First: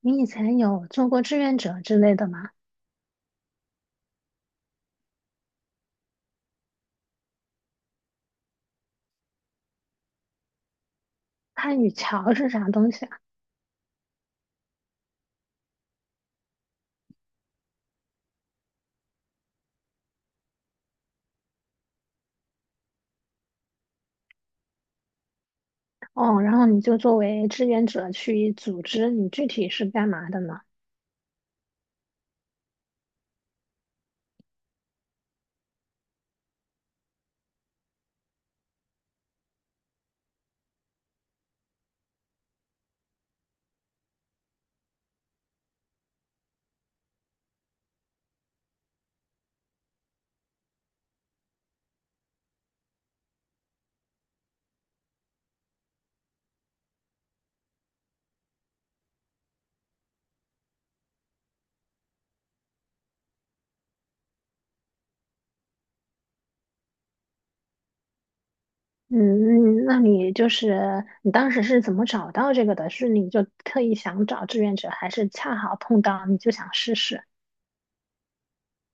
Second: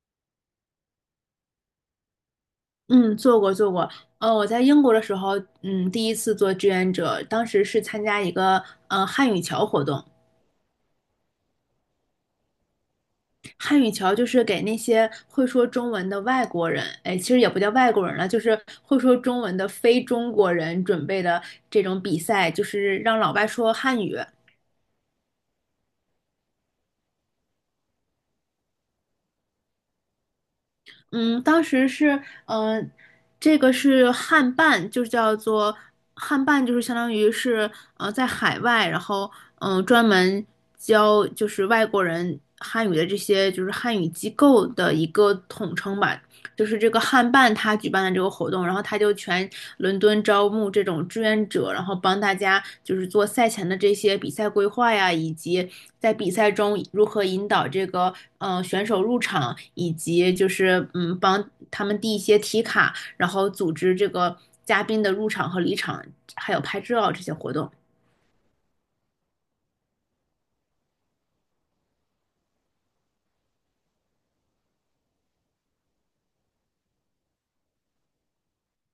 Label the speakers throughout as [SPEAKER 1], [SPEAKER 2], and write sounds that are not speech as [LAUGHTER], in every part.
[SPEAKER 1] 你以前有做过志愿者之类的吗？
[SPEAKER 2] 嗯，做过做过。我在英国的时候，第一次做志愿者，当时是参加一个汉语桥活动。
[SPEAKER 1] 汉语桥是啥东西啊？
[SPEAKER 2] 汉语桥就是给那些会说中文的外国人，哎，其实也不叫外国人了，就是会说中文的非中国人准备的这种比赛，就是让老外说汉语。
[SPEAKER 1] 哦，然后你就作为志愿者去组织，你具体是干嘛的呢？
[SPEAKER 2] 嗯，当时是，这个是汉办，就叫做汉办，就是相当于是，在海外，然后，专门教就是外国人汉语的这些就是汉语机构的一个统称吧。就是这个汉办他举办的这个活动，然后他就全伦敦招募这种志愿者，然后帮大家就是做赛前的这些比赛规划呀，以及在比赛中如何引导这个选手入场，以及就是帮他们递一些题卡，然后组织这个嘉宾的入场和离场，还有拍照这些活动。
[SPEAKER 1] 嗯，那你就是你当时是怎么找到这个的？是你就特意想找志愿者，还是恰好碰到你就想试试？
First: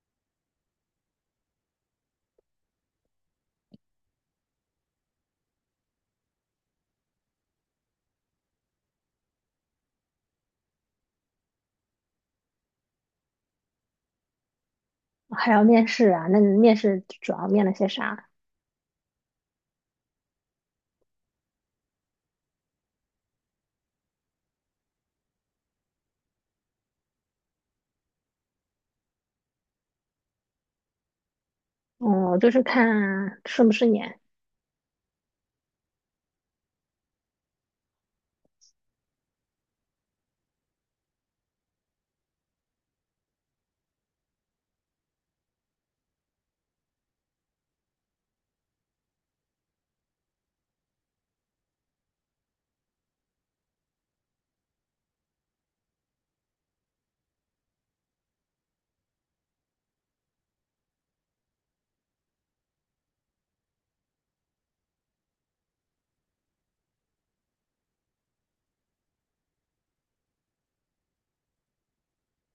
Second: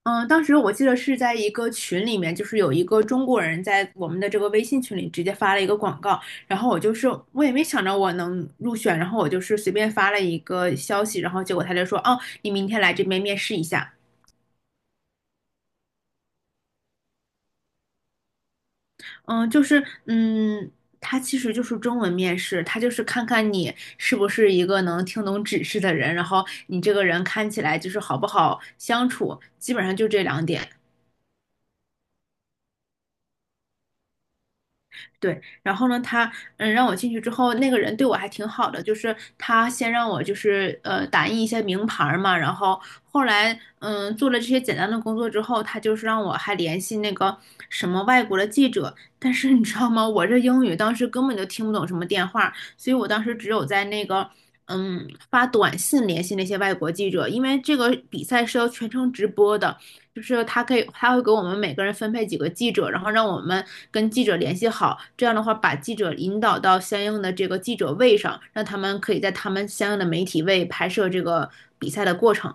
[SPEAKER 2] 嗯，当时我记得是在一个群里面，就是有一个中国人在我们的这个微信群里直接发了一个广告，然后我就是我也没想着我能入选，然后我就是随便发了一个消息，然后结果他就说，哦，你明天来这边面试一下。
[SPEAKER 1] 还要面试啊？那你面试主要面了些啥？
[SPEAKER 2] 嗯，就是他其实就是中文面试，他就是看看你是不是一个能听懂指示的人，然后你这个人看起来就是好不好相处，基本上就这两点。
[SPEAKER 1] 哦，就是看顺不顺眼。
[SPEAKER 2] 对，然后呢，他让我进去之后，那个人对我还挺好的，就是他先让我就是打印一些名牌儿嘛，然后后来做了这些简单的工作之后，他就是让我还联系那个什么外国的记者，但是你知道吗，我这英语当时根本就听不懂什么电话，所以我当时只有在那个发短信联系那些外国记者，因为这个比赛是要全程直播的。就是他可以，他会给我们每个人分配几个记者，然后让我们跟记者联系好。这样的话，把记者引导到相应的这个记者位上，让他们可以在他们相应的媒体位拍摄这个比赛的过程。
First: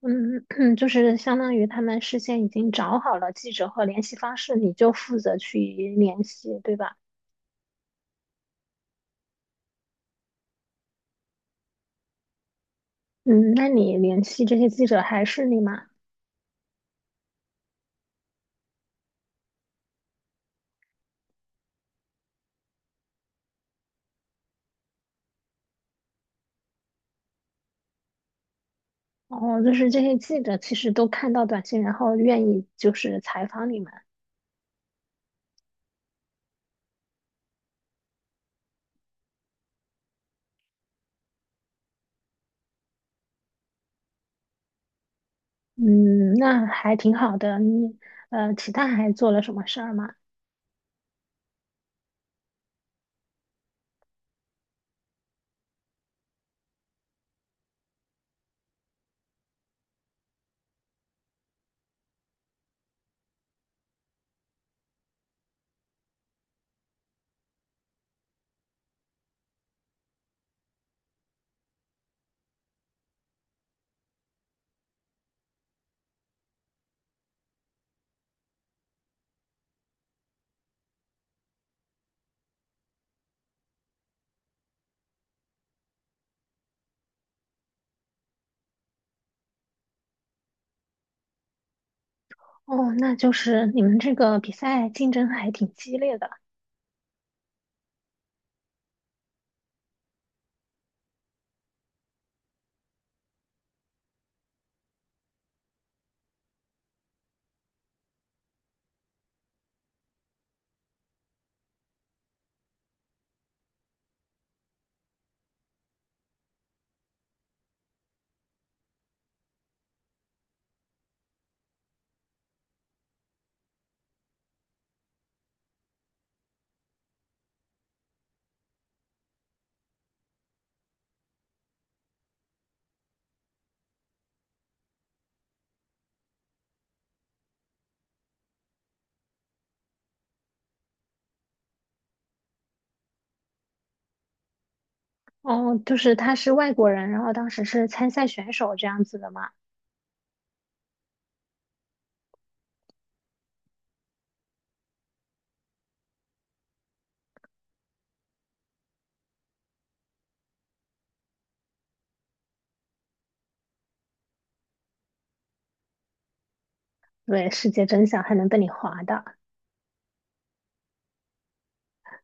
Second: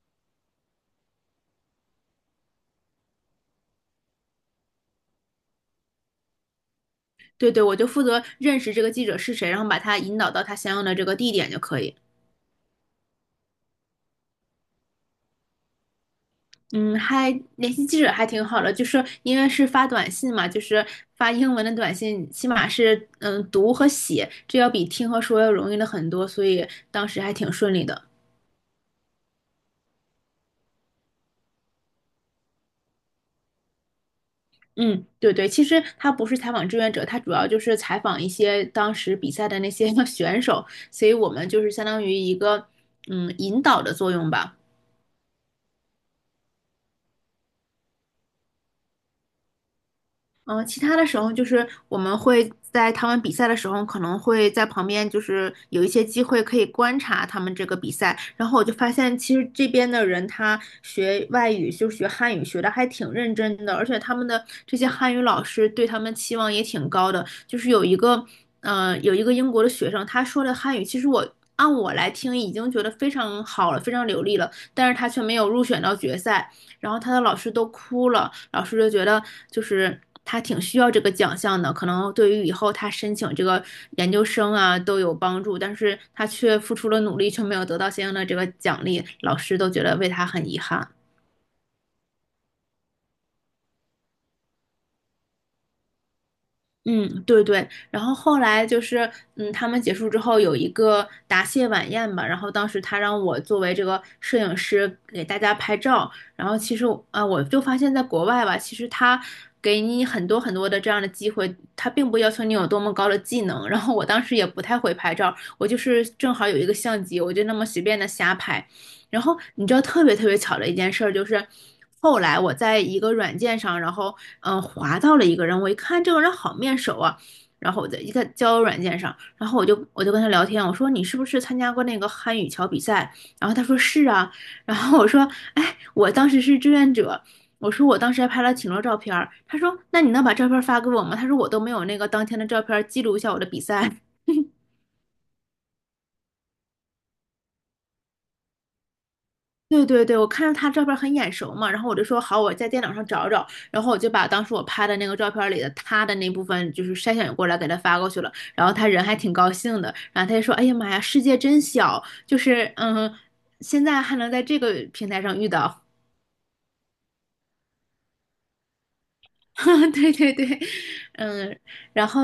[SPEAKER 1] 嗯，[CLEARS THROAT] 就是相当于他们事先已经找好了记者和联系方式，你就负责去联系，对吧？
[SPEAKER 2] 对对，我就负责认识这个记者是谁，然后把他引导到他相应的这个地点就可以。
[SPEAKER 1] 嗯，那你联系这些记者还是你吗？
[SPEAKER 2] 嗯，还联系记者还挺好的，就是因为是发短信嘛，就是发英文的短信，起码是读和写，这要比听和说要容易了很多，所以当时还挺顺利的。
[SPEAKER 1] 哦，就是这些记者其实都看到短信，然后愿意就是采访你们。
[SPEAKER 2] 嗯，对对，其实他不是采访志愿者，他主要就是采访一些当时比赛的那些 [LAUGHS] 选手，所以我们就是相当于一个引导的作用吧。
[SPEAKER 1] 嗯，那还挺好的。你其他还做了什么事儿吗？
[SPEAKER 2] 嗯，其他的时候就是我们会在他们比赛的时候，可能会在旁边，就是有一些机会可以观察他们这个比赛。然后我就发现，其实这边的人他学外语，就是学汉语，学的还挺认真的，而且他们的这些汉语老师对他们期望也挺高的。就是有一个英国的学生，他说的汉语，其实我按我来听已经觉得非常好了，非常流利了，但是他却没有入选到决赛。然后他的老师都哭了，老师就觉得就是他挺需要这个奖项的，可能对于以后他申请这个研究生啊都有帮助，但是他却付出了努力，却没有得到相应的这个奖励，老师都觉得为他很遗憾。
[SPEAKER 1] 哦，那就是你们这个比赛竞争还挺激烈的。
[SPEAKER 2] 嗯，对对，然后后来就是，他们结束之后有一个答谢晚宴吧，然后当时他让我作为这个摄影师给大家拍照，然后其实我啊，我就发现在国外吧，其实他给你很多很多的这样的机会，他并不要求你有多么高的技能，然后我当时也不太会拍照，我就是正好有一个相机，我就那么随便的瞎拍，然后你知道特别特别巧的一件事儿，就是后来我在一个软件上，然后滑到了一个人，我一看这个人好面熟啊，然后我在一个交友软件上，然后我就跟他聊天，我说你是不是参加过那个汉语桥比赛？然后他说是啊，然后我说哎，我当时是志愿者。我说我当时还拍了挺多照片儿，他说那你能把照片儿发给我吗？他说我都没有那个当天的照片儿记录一下我的比赛。
[SPEAKER 1] 哦，就是他是外国人，然后当时是参赛选手这样子的嘛？
[SPEAKER 2] 对对对，我看着他照片很眼熟嘛，然后我就说好，我在电脑上找找，然后我就把当时我拍的那个照片里的他的那部分就是筛选过来给他发过去了，然后他人还挺高兴的，然后他就说，哎呀妈呀，世界真小，就是现在还能在这个平台上遇到。
[SPEAKER 1] 对，世界真相还能被你划到。
[SPEAKER 2] [LAUGHS] 对对对，嗯，然后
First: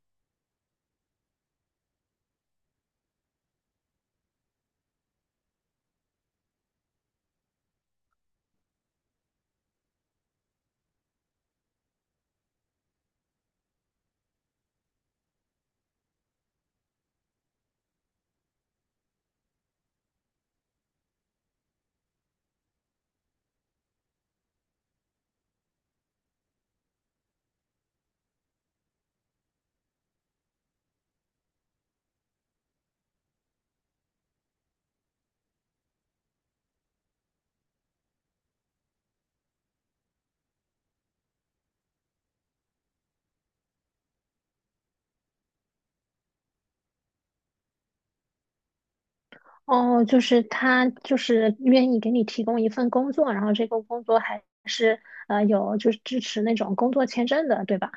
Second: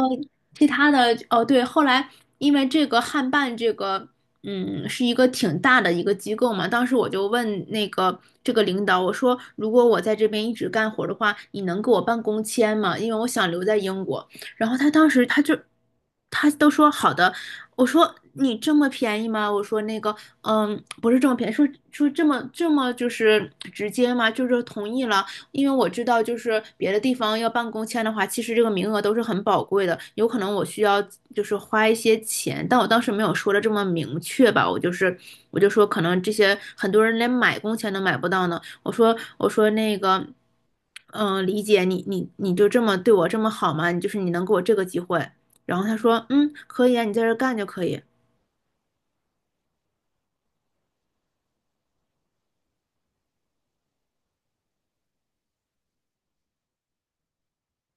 [SPEAKER 2] 其他的哦，对，后来因为这个汉办这个，是一个挺大的一个机构嘛，当时我就问那个这个领导，我说如果我在这边一直干活的话，你能给我办工签吗？因为我想留在英国。然后他当时他都说好的，我说你这么便宜吗？我说那个，不是这么便宜，说这么就是直接吗？就是同意了。因为我知道就是别的地方要办公签的话，其实这个名额都是很宝贵的，有可能我需要就是花一些钱，但我当时没有说的这么明确吧，我就是我就说可能这些很多人连买工签都买不到呢，我说那个。李姐，你就这么对我这么好吗？你就是你能给我这个机会，然后他说，嗯，可以啊，你在这儿干就可以。
[SPEAKER 1] 哦，就是他就是愿意给你提供一份工作，然后这个工作还是有就是支持那种工作签证的，对吧？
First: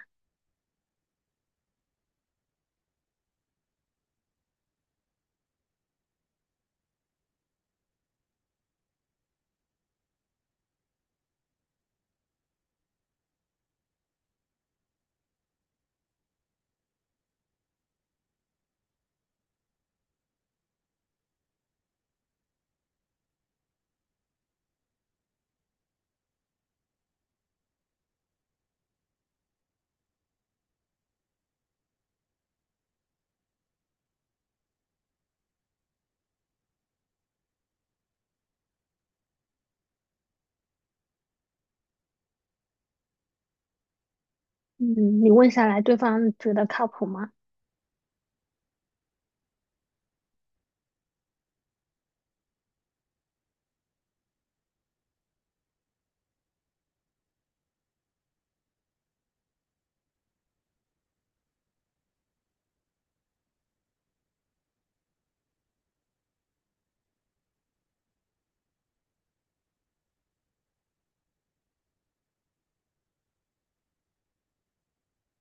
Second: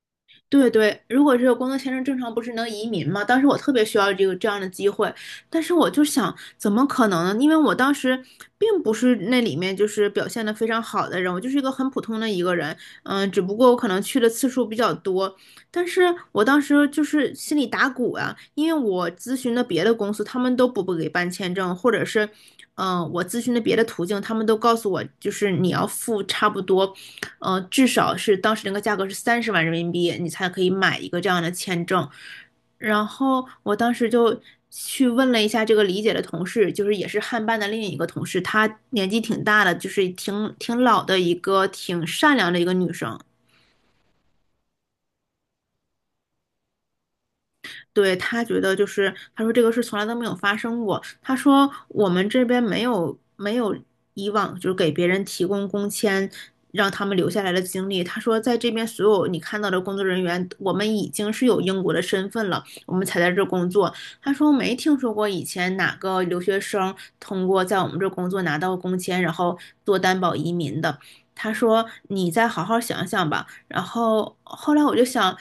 [SPEAKER 2] 对对，如果这个工作签证，正常不是能移民吗？当时我特别需要这个这样的机会，但是我就想，怎么可能呢？因为我当时并不是那里面就是表现的非常好的人，我就是一个很普通的一个人，只不过我可能去的次数比较多，但是我当时就是心里打鼓啊，因为我咨询的别的公司，他们都不给办签证，或者是我咨询的别的途径，他们都告诉我，就是你要付差不多，至少是当时那个价格是30万人民币，你才可以买一个这样的签证。然后我当时就去问了一下这个李姐的同事，就是也是汉办的另一个同事，她年纪挺大的，就是挺老的一个挺善良的一个女生。
[SPEAKER 1] 嗯，你问下来，对方觉得靠谱吗？
[SPEAKER 2] 对，他觉得就是，他说这个事从来都没有发生过。他说我们这边没有以往就是给别人提供工签让他们留下来的经历。他说在这边所有你看到的工作人员，我们已经是有英国的身份了，我们才在这工作。他说没听说过以前哪个留学生通过在我们这工作拿到工签，然后做担保移民的。他说：“你再好好想想吧。”然后后来我就想，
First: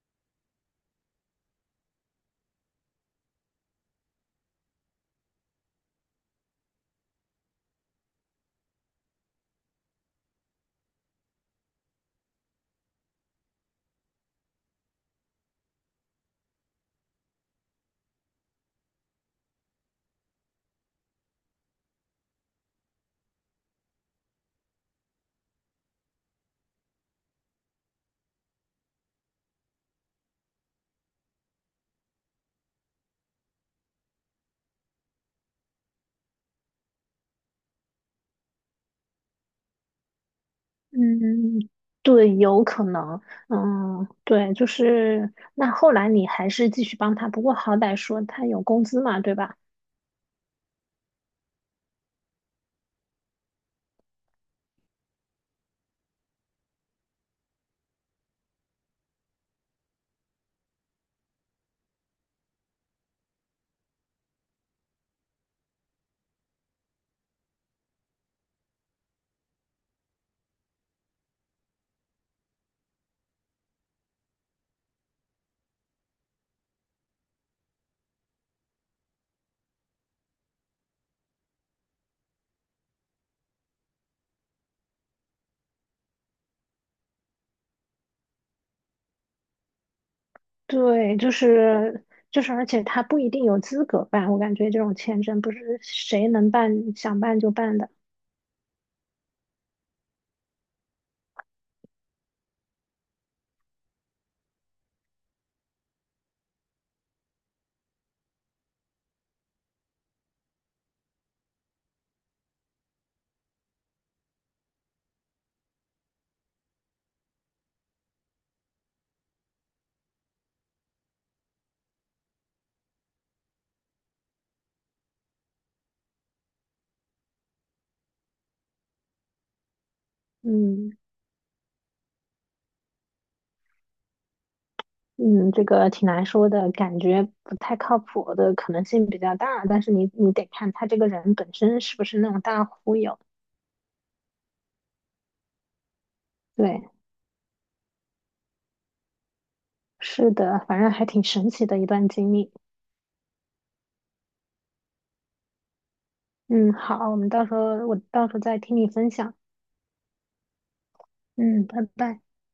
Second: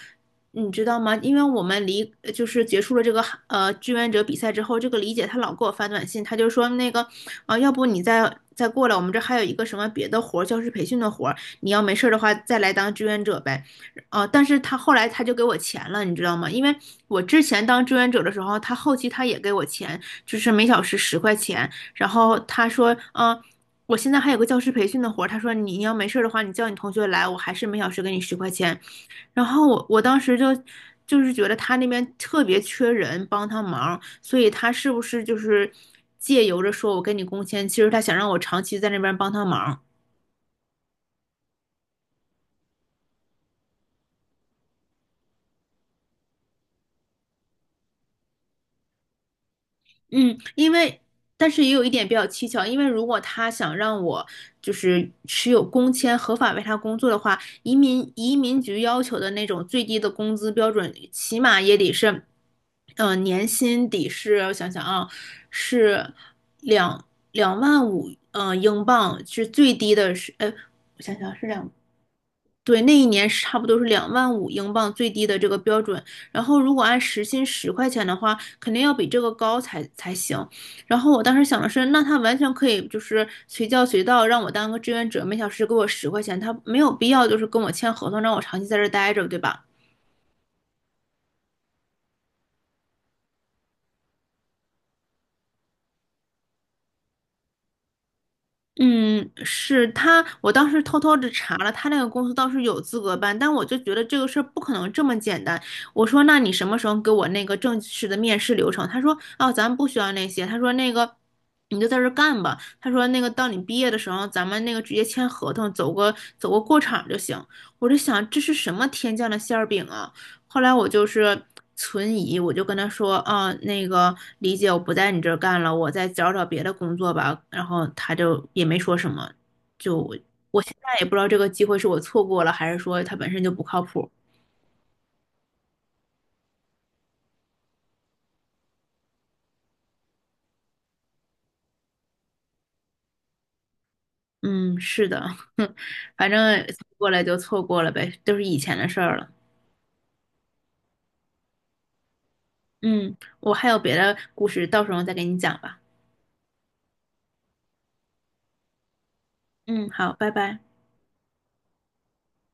[SPEAKER 2] 你知道吗？因为我们就是结束了这个志愿者比赛之后，这个李姐她老给我发短信，她就说那个啊、要不你再过来，我们这还有一个什么别的活儿，教师培训的活儿，你要没事儿的话再来当志愿者呗。啊，但是她后来她就给我钱了，你知道吗？因为我之前当志愿者的时候，她后期她也给我钱，就是每小时十块钱。然后她说，我现在还有个教师培训的活儿，她说你要没事儿的话，你叫你同学来，我还是每小时给你十块钱。然后我当时就是觉得他那边特别缺人帮他忙，所以他是不是就是借由着说我跟你工签，其实他想让我长期在那边帮他忙。
[SPEAKER 1] 嗯，对，有可能。嗯，对，就是那后来你还是继续帮他，不过好歹说他有工资嘛，对吧？
[SPEAKER 2] 嗯，但是也有一点比较蹊跷，因为如果他想让我就是持有工签合法为他工作的话，移民局要求的那种最低的工资标准，起码也得是，年薪得是，我想想啊，是两两万五，英镑是最低的是，我想想，对，那一年是差不多是两万五英镑最低的这个标准，然后如果按时薪十块钱的话，肯定要比这个高才行。然后我当时想的是，那他完全可以就是随叫随到，让我当个志愿者，每小时给我十块钱，他没有必要就是跟我签合同，让我长期在这儿待着，对吧？
[SPEAKER 1] 对，而且他不一定有资格办，我感觉这种签证不是谁能办想办就办的。
[SPEAKER 2] 嗯，是他，我当时偷偷的查了，他那个公司倒是有资格办，但我就觉得这个事儿不可能这么简单。我说，那你什么时候给我那个正式的面试流程？他说，哦，咱们不需要那些。他说，那个你就在这儿干吧。他说，那个到你毕业的时候，咱们那个直接签合同，走个过场就行。我就想，这是什么天降的馅儿饼啊？后来我就是存疑，我就跟他说，啊，那个李姐，我不在你这儿干了，我再找找别的工作吧。然后他就也没说什么，就我现
[SPEAKER 1] 嗯。
[SPEAKER 2] 在也不知道这个机会是我错过了，还是说他本身就不靠谱。
[SPEAKER 1] 嗯，这个挺难说的，感觉不太靠谱的可能性比较大，但是你得看他这个人本身是不是那种大忽悠。
[SPEAKER 2] 嗯，是的，[LAUGHS] 反正错
[SPEAKER 1] 对，
[SPEAKER 2] 过来就错过了呗，都是以前的事儿了。
[SPEAKER 1] 是的，反正还挺神奇的一段经历。
[SPEAKER 2] 嗯，我还有别的故事，到时候再给你讲吧。
[SPEAKER 1] 嗯，好，我们到时候再听你分享。
[SPEAKER 2] 嗯，好，拜拜。
[SPEAKER 1] 嗯，拜拜。